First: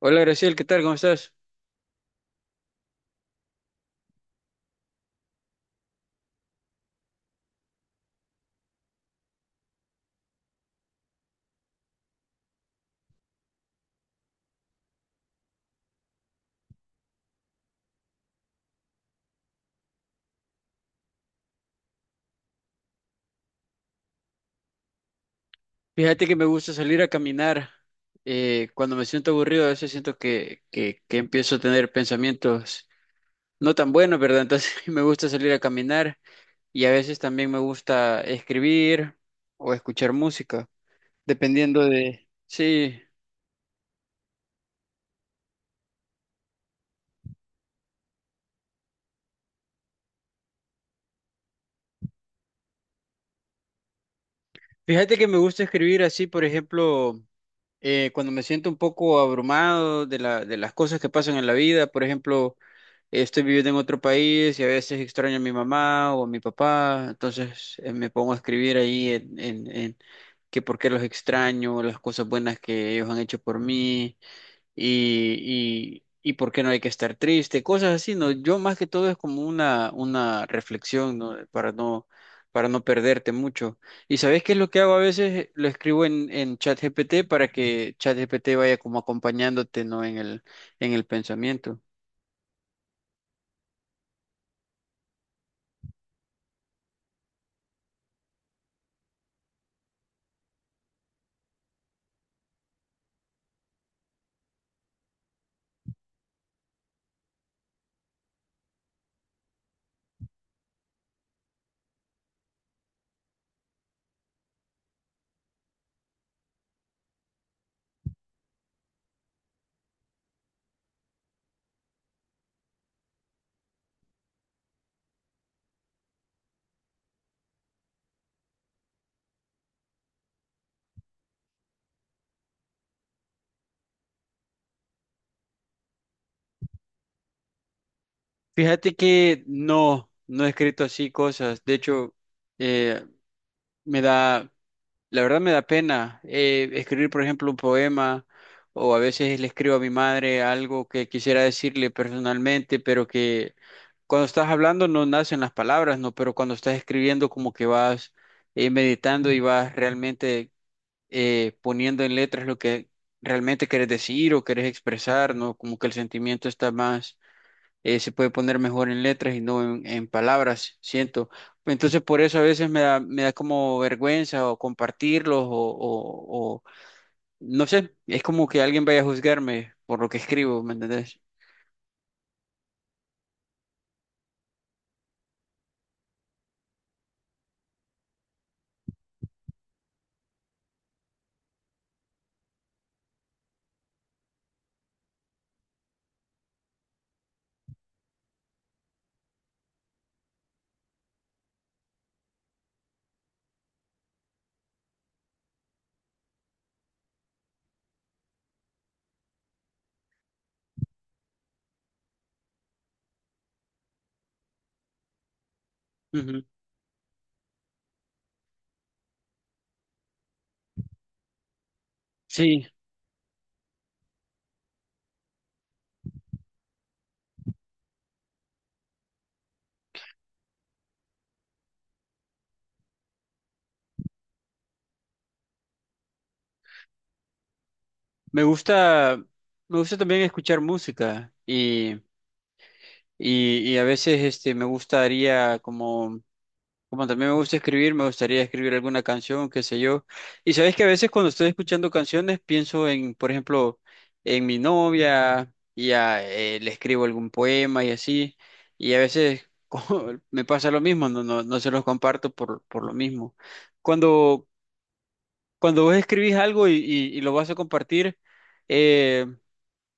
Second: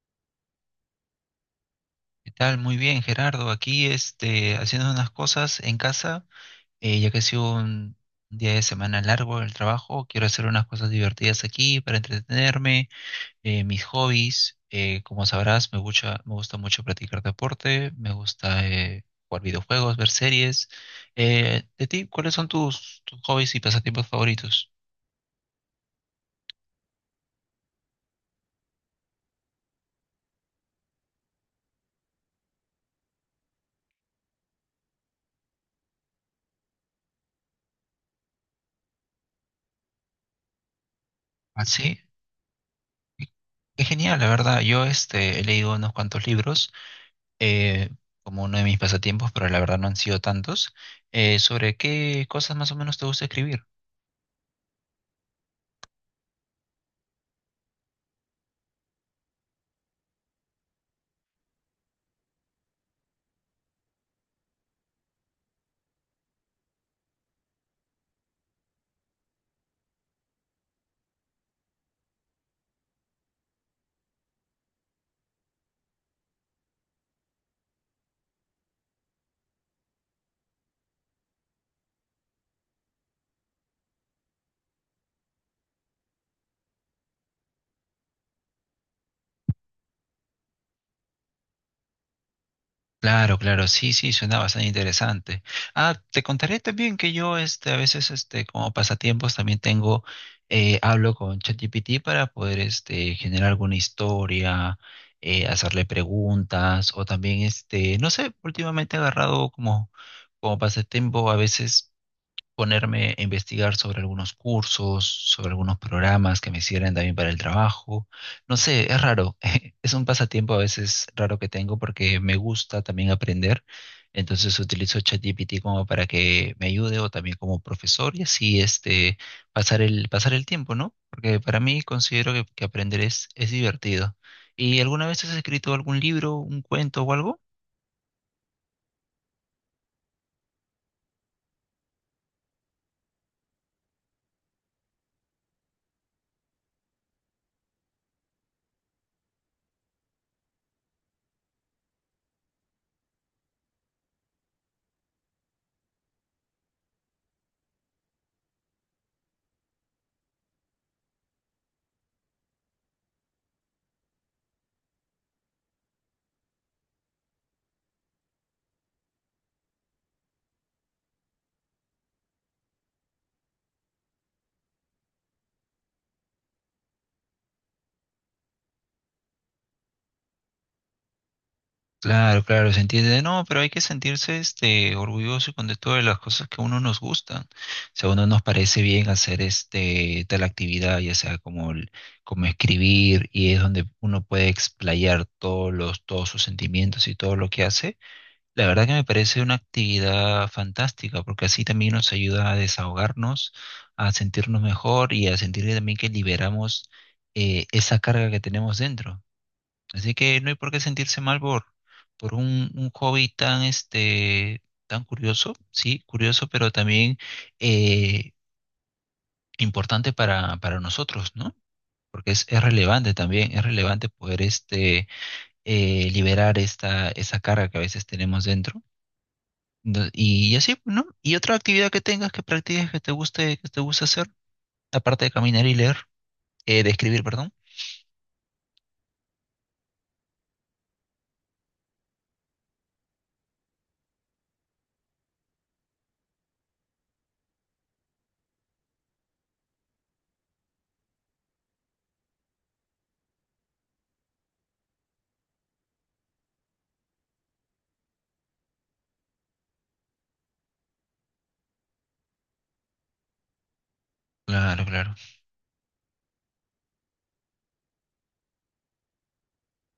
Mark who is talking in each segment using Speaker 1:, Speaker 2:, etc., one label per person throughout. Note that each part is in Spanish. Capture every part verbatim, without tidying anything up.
Speaker 1: Hola Graciel, ¿qué tal? ¿Cómo estás?
Speaker 2: ¿Qué tal? Muy bien, Gerardo. Aquí este, haciendo unas cosas en casa, eh, ya que ha sido un día de semana largo en el trabajo, quiero hacer unas cosas divertidas aquí para entretenerme, eh, mis hobbies. Eh, como sabrás, me gusta, me gusta mucho practicar deporte, me gusta eh, jugar videojuegos, ver series. Eh, de ti, ¿cuáles son tus, tus hobbies y pasatiempos favoritos?
Speaker 1: Fíjate que me gusta salir a caminar. Eh, cuando me siento aburrido, a veces siento que, que, que empiezo a tener pensamientos no tan buenos, ¿verdad? Entonces me gusta salir a caminar, y a veces también me gusta escribir o escuchar música,
Speaker 2: Ah,
Speaker 1: dependiendo
Speaker 2: sí.
Speaker 1: de... Sí,
Speaker 2: Qué Qué genial, la verdad. Yo este, he leído unos cuantos libros eh, como uno de mis pasatiempos, pero la verdad no han sido tantos. Eh, ¿sobre qué cosas más o menos te gusta escribir?
Speaker 1: fíjate que me gusta escribir así. Por ejemplo, eh, cuando me siento un poco abrumado de la, de las cosas que pasan en la vida, por ejemplo... Estoy viviendo en otro país y a veces extraño a mi mamá o a mi papá. Entonces eh, me pongo a escribir ahí en, en, en que por qué los extraño, las cosas buenas que ellos han hecho por mí, y, y, y por qué no hay que estar triste, cosas así, ¿no? Yo, más que todo, es como una, una reflexión, ¿no? Para no, para no perderte mucho. ¿Y sabes qué es lo que hago a veces? Lo escribo en, en ChatGPT, para que ChatGPT vaya como acompañándote, ¿no? En el, en el pensamiento.
Speaker 2: Claro, claro, sí, sí, suena bastante interesante. Ah, te contaré también que yo, este, a veces, este, como pasatiempos también tengo, eh, hablo con ChatGPT para poder, este, generar alguna historia, eh, hacerle preguntas, o también, este, no sé, últimamente he agarrado como, como pasatiempo a veces ponerme a investigar sobre algunos cursos, sobre algunos programas que me sirven también para el trabajo. No sé, es raro. Es un pasatiempo a veces raro que tengo porque me gusta también aprender. Entonces utilizo ChatGPT como para que me ayude o también como profesor y así este pasar el pasar el tiempo, ¿no? Porque para mí considero que, que aprender es, es divertido. ¿Y alguna vez has escrito algún libro, un cuento o algo?
Speaker 1: Fíjate que no, no he escrito así cosas. De hecho, eh, me da, la verdad me da pena eh, escribir, por ejemplo, un poema, o a veces le escribo a mi madre algo que quisiera decirle personalmente, pero que cuando estás hablando no nacen las palabras, ¿no? Pero cuando estás escribiendo, como que vas eh, meditando y vas realmente eh, poniendo en letras lo que realmente quieres decir o quieres expresar, ¿no? Como que el sentimiento está más eh, se puede poner mejor en letras y no en, en palabras, siento. Entonces por eso a veces me da, me da como vergüenza, o compartirlos o, o- o- no sé, es como que alguien vaya a juzgarme por lo que escribo, ¿me entendés?
Speaker 2: Claro, claro, se entiende. No, pero hay que sentirse este orgulloso y contento de todas las cosas que a uno nos gustan. Si a uno nos parece bien hacer este tal actividad, ya sea como el- como escribir, y es donde uno puede explayar todos los, todos sus sentimientos y todo lo que hace, la verdad que me parece una actividad fantástica, porque así también nos ayuda a desahogarnos, a sentirnos mejor y a sentir también que liberamos eh, esa carga que tenemos dentro. Así que no hay por qué sentirse mal por, por un, un hobby tan, este, tan curioso, sí,
Speaker 1: Ujú.
Speaker 2: curioso, pero también eh, importante para, para nosotros, ¿no? Porque es, es
Speaker 1: Sí,
Speaker 2: relevante también, es relevante poder este, eh, liberar esta, esa carga que a veces tenemos dentro. Ento- Y, así, pues, ¿no? Y otra actividad que tengas, que practiques, que te guste, que te guste hacer, aparte de caminar y leer, eh, de escribir, perdón.
Speaker 1: me gusta, me gusta también escuchar música y, y, y a veces este, me gustaría como... Como también me gusta escribir, me gustaría escribir alguna canción, qué sé yo. Y sabes que a veces cuando estoy escuchando canciones pienso en, por ejemplo, en mi novia, y a- eh, le escribo algún poema y así. Y a veces como me pasa lo mismo, no, no, no se los comparto por, por lo mismo. Cuando,
Speaker 2: Claro, claro,
Speaker 1: cuando vos escribís algo y, y- y lo vas a compartir, eh,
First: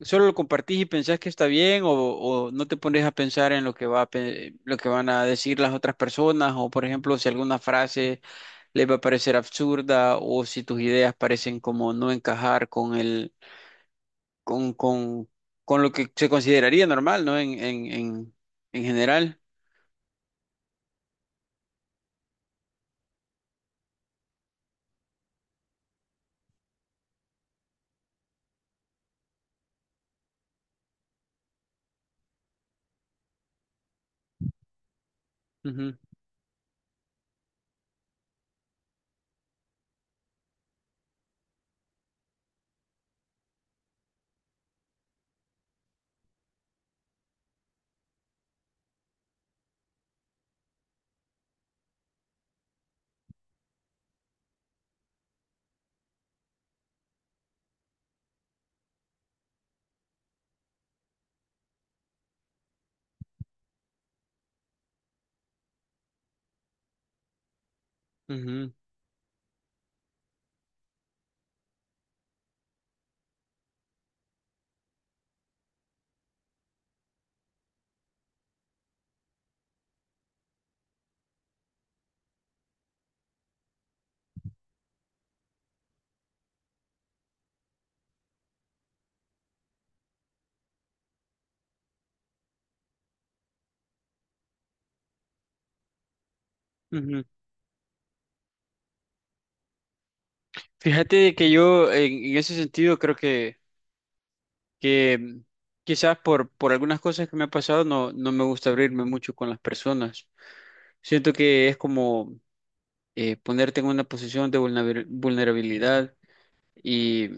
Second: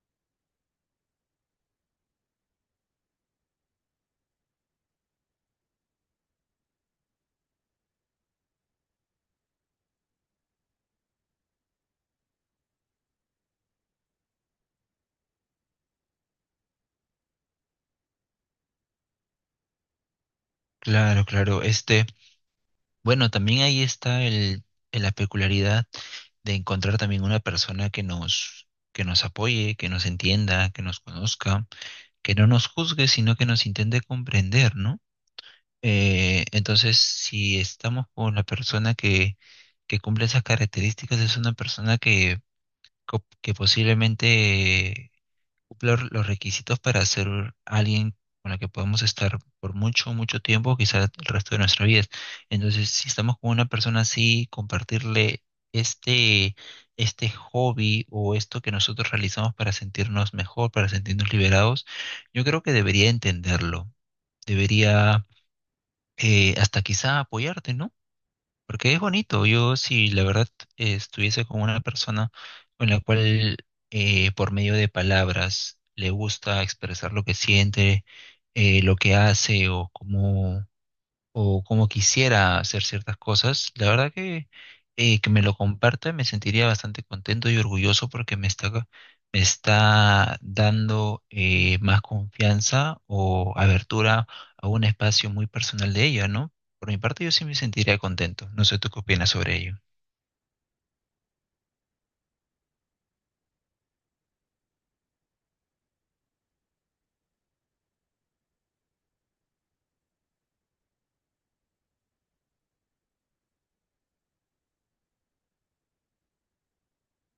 Speaker 1: ¿solo lo compartís y pensás que está bien? O, ¿o no te pones a pensar en lo que va a, pe- lo que van a decir las otras personas? O, por ejemplo, si alguna frase les va a parecer absurda, o si tus ideas parecen como no encajar con el con, con, con lo que se consideraría normal, ¿no? En, en, en, en general.
Speaker 2: claro, claro. Este. Bueno, también ahí está el, el- la peculiaridad de encontrar también una persona que nos, que nos apoye, que nos entienda, que nos conozca, que no nos juzgue, sino que nos intente comprender, ¿no?
Speaker 1: Ujú,
Speaker 2: Eh, entonces, si estamos con la persona que, que cumple esas características, es una persona que, co- que posiblemente cumplir los requisitos para ser alguien con la que podemos estar por mucho, mucho tiempo, quizás el resto de nuestra vida. Entonces, si estamos con una persona así, compartirle este, este hobby o esto que nosotros realizamos para sentirnos mejor, para sentirnos liberados, yo creo que debería entenderlo, debería eh, hasta quizá apoyarte, ¿no?
Speaker 1: ujú,
Speaker 2: Porque es bonito. Yo, si la verdad eh, estuviese con una persona con la cual eh, por medio de palabras le gusta expresar lo que siente, eh, lo que hace o cómo, o cómo quisiera hacer ciertas cosas, la verdad que, eh, que me lo comparta me sentiría bastante contento y orgulloso porque me está, me está dando eh, más confianza o abertura a un espacio muy personal de ella, ¿no? Por mi
Speaker 1: ujú.
Speaker 2: parte, yo sí me sentiría contento. No sé tú qué opinas sobre ello.
Speaker 1: Fíjate de que yo en, en ese sentido creo que, que mm, quizás por, por algunas cosas que me ha pasado, no, no me gusta abrirme mucho con las personas. Siento que es como eh, ponerte en una posición de vulnerabil- vulnerabilidad y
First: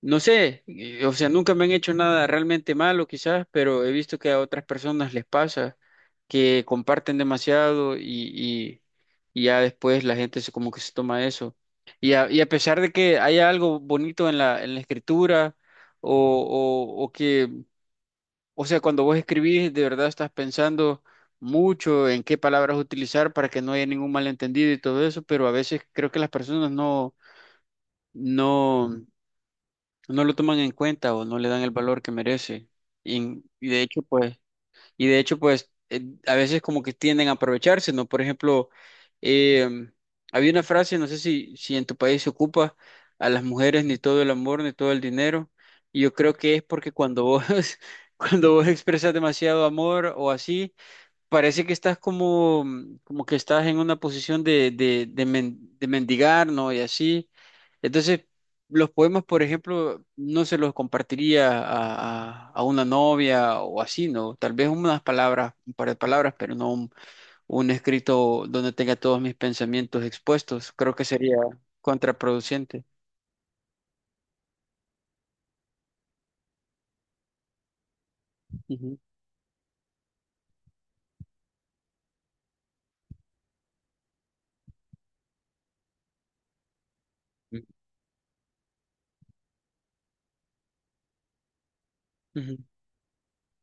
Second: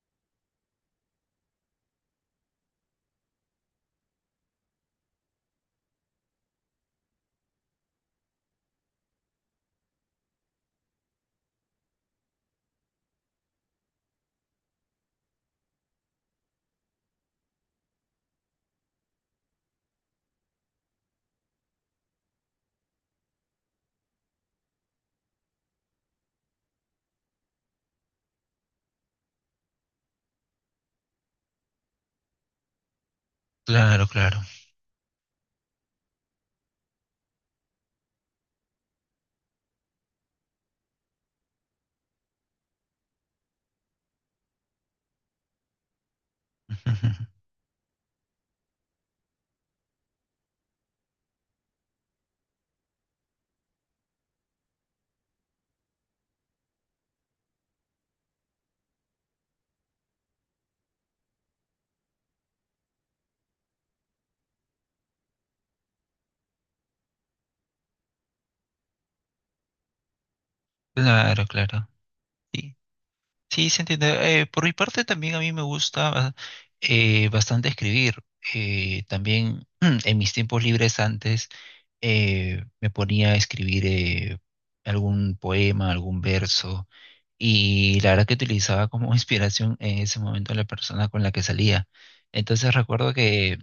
Speaker 1: no sé, eh, o sea, nunca me han hecho nada realmente malo, quizás, pero he visto que a otras personas les pasa que comparten demasiado y, y- y ya después la gente se, como que se toma eso. Y a, y a pesar de que haya algo bonito en la, en la escritura o, o, o que O sea, cuando vos escribís, de verdad estás pensando mucho en qué palabras utilizar para que no haya ningún malentendido y todo eso, pero a veces creo que las personas no, no, no lo toman en cuenta o no le dan el valor que merece. Y, y de hecho,
Speaker 2: Claro,
Speaker 1: pues
Speaker 2: claro.
Speaker 1: y de hecho, pues eh, a veces como que tienden a aprovecharse, ¿no? Por ejemplo, em, había una frase, no sé si, si en tu país se ocupa: a las mujeres ni todo el amor, ni todo el dinero. Y yo creo que es porque cuando vos, cuando vos expresas demasiado amor o así, parece que estás como, como que estás en una posición de, de, de, men- de mendigar, ¿no? Y así. Entonces, los poemas, por ejemplo, no se los compartiría a, a- a una novia o así, ¿no? Tal vez unas palabras, un par de palabras, pero no un, un escrito donde tenga todos mis pensamientos expuestos. Creo que sería
Speaker 2: Claro, claro. Sí.
Speaker 1: contraproducente.
Speaker 2: Sí, se entiende. Eh, por mi parte también a mí me gusta eh, bastante escribir.
Speaker 1: Ujú.
Speaker 2: Eh, también en mis tiempos libres antes eh, me ponía a escribir eh, algún poema, algún verso y la verdad que utilizaba como inspiración en ese momento a la persona con la que salía.
Speaker 1: Ujú.
Speaker 2: Entonces recuerdo que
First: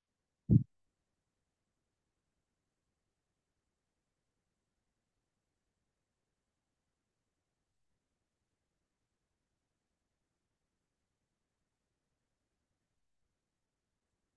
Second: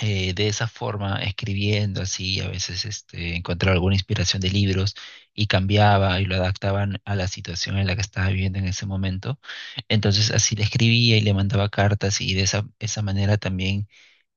Speaker 2: eh, de esa forma, escribiendo así, a veces este, encontraba alguna inspiración de libros y cambiaba y lo adaptaban a la situación en la que estaba viviendo en ese momento. Entonces así le escribía y le mandaba cartas y de esa, esa manera también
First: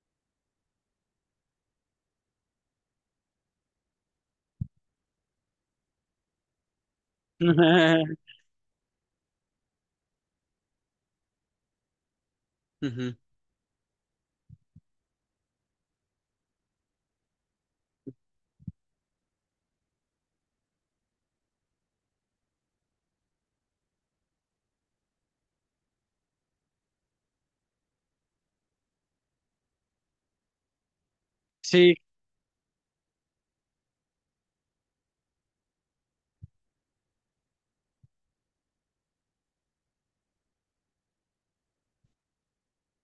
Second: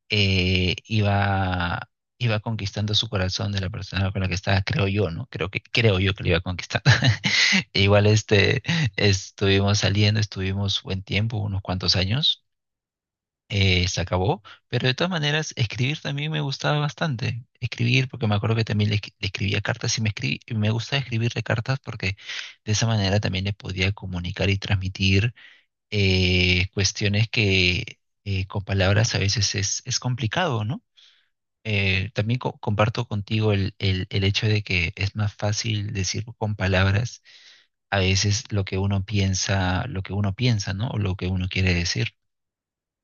Speaker 2: eh, iba, iba conquistando su corazón de la persona con la que estaba, creo yo, ¿no? Creo que, creo yo que lo iba conquistando. Igual este, estuvimos saliendo, estuvimos buen tiempo, unos cuantos años
Speaker 1: Ujú.
Speaker 2: eh, se acabó, pero de todas maneras escribir también me gustaba bastante. Escribir, porque me acuerdo que también le, escri- le escribía cartas y me, escribí, me gustaba escribirle cartas porque de esa manera también le podía comunicar y transmitir eh, cuestiones que eh, con palabras a veces es, es complicado, ¿no?
Speaker 1: Sí,
Speaker 2: Eh, también co- comparto contigo el, el, el hecho de que es más fácil decir con palabras a veces lo que uno piensa, lo que uno piensa, ¿no? O lo que uno quiere decir.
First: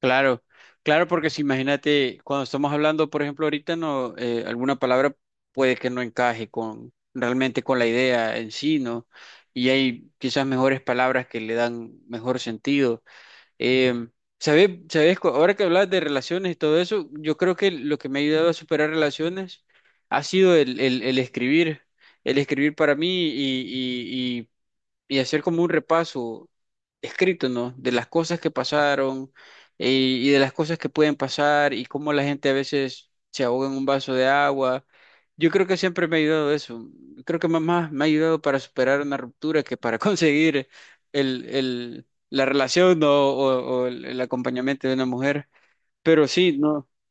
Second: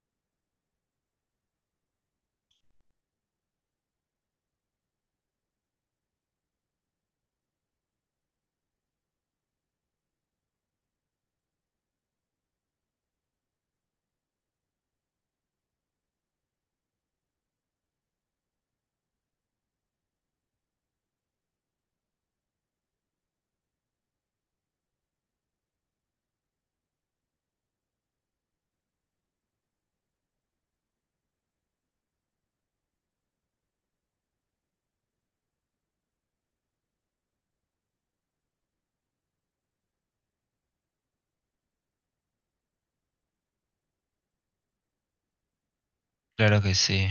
Speaker 1: claro, claro, porque si imagínate, cuando estamos hablando, por ejemplo, ahorita no, eh, alguna palabra puede que no encaje con realmente con la idea en sí, ¿no? Y hay quizás mejores palabras que le dan mejor sentido. Eh, ¿sabes, sabes? cu- Ahora que hablas de relaciones y todo eso, yo creo que lo que me ha ayudado a superar relaciones ha sido el, el, el escribir, el escribir para mí, y, y hacer como un repaso escrito, ¿no? De las cosas que pasaron eh, y de las cosas que pueden pasar, y cómo la gente a veces se ahoga en un vaso de agua. Yo creo que siempre me ha ayudado eso. Creo que más me ha ayudado para superar una ruptura que para conseguir el, el, la relación, ¿no? O, o el, el acompañamiento de una mujer. Pero sí,
Speaker 2: Claro que
Speaker 1: no,
Speaker 2: sí.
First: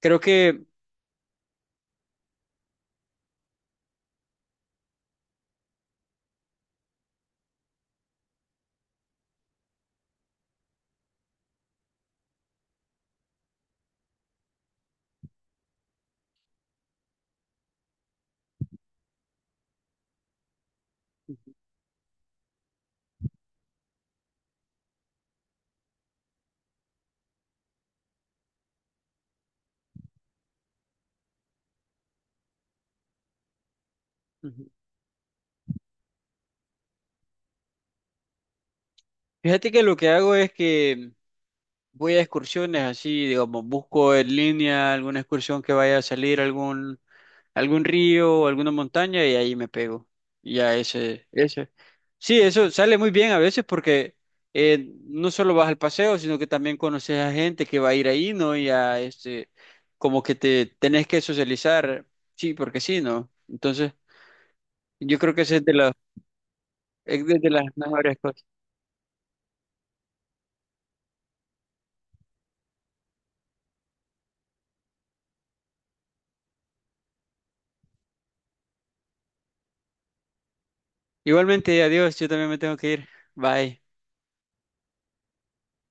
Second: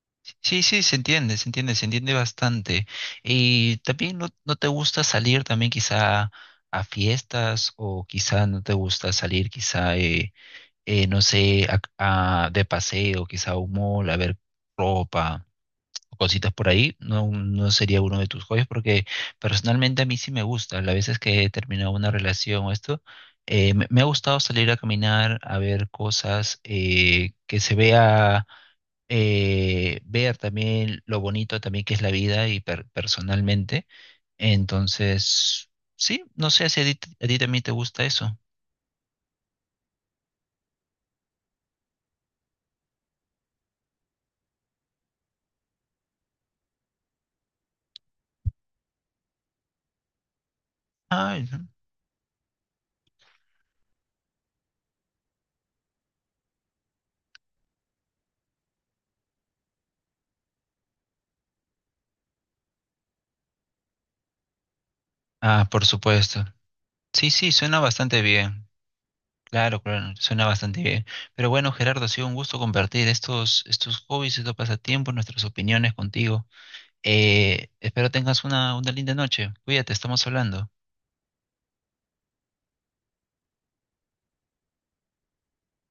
Speaker 1: creo
Speaker 2: Sí,
Speaker 1: que,
Speaker 2: sí, se entiende, se entiende, se entiende bastante. Y también no, no te gusta salir también quizá a fiestas o quizá no te gusta salir quizá, eh, eh, no sé, a- a- de paseo, quizá a un mall, a ver ropa o cositas por ahí. No, no sería uno de tus hobbies porque personalmente a mí sí me gusta. Las veces que he terminado una relación o esto, eh, me, me ha gustado salir a caminar, a ver cosas, eh, que se vea eh, ver también lo bonito también que es la vida y per- personalmente. Entonces, sí, no sé si a ti, a ti también te gusta eso.
Speaker 1: fíjate que lo que hago es que voy a excursiones así, digamos, busco en línea alguna excursión que vaya a salir a algún, algún río o alguna montaña, y ahí me pego. Y ya ese,
Speaker 2: Ay, no.
Speaker 1: ese. Sí, eso sale muy bien a veces porque eh, no solo vas al paseo, sino que también conoces a gente que va a ir ahí, ¿no? Y a este, como que te tenés que socializar, sí, porque sí, ¿no? Entonces, yo creo que esa es
Speaker 2: Ah,
Speaker 1: de
Speaker 2: por
Speaker 1: las,
Speaker 2: supuesto.
Speaker 1: es
Speaker 2: Sí,
Speaker 1: de de
Speaker 2: sí,
Speaker 1: las
Speaker 2: suena
Speaker 1: mejores
Speaker 2: bastante
Speaker 1: cosas.
Speaker 2: bien. Claro, claro, suena bastante bien. Pero bueno, Gerardo, ha sido un gusto compartir estos, estos hobbies, estos pasatiempos, nuestras opiniones contigo. Eh, espero tengas una, una linda noche. Cuídate, estamos hablando.
Speaker 1: Igualmente, adiós, yo también me tengo que ir. Bye.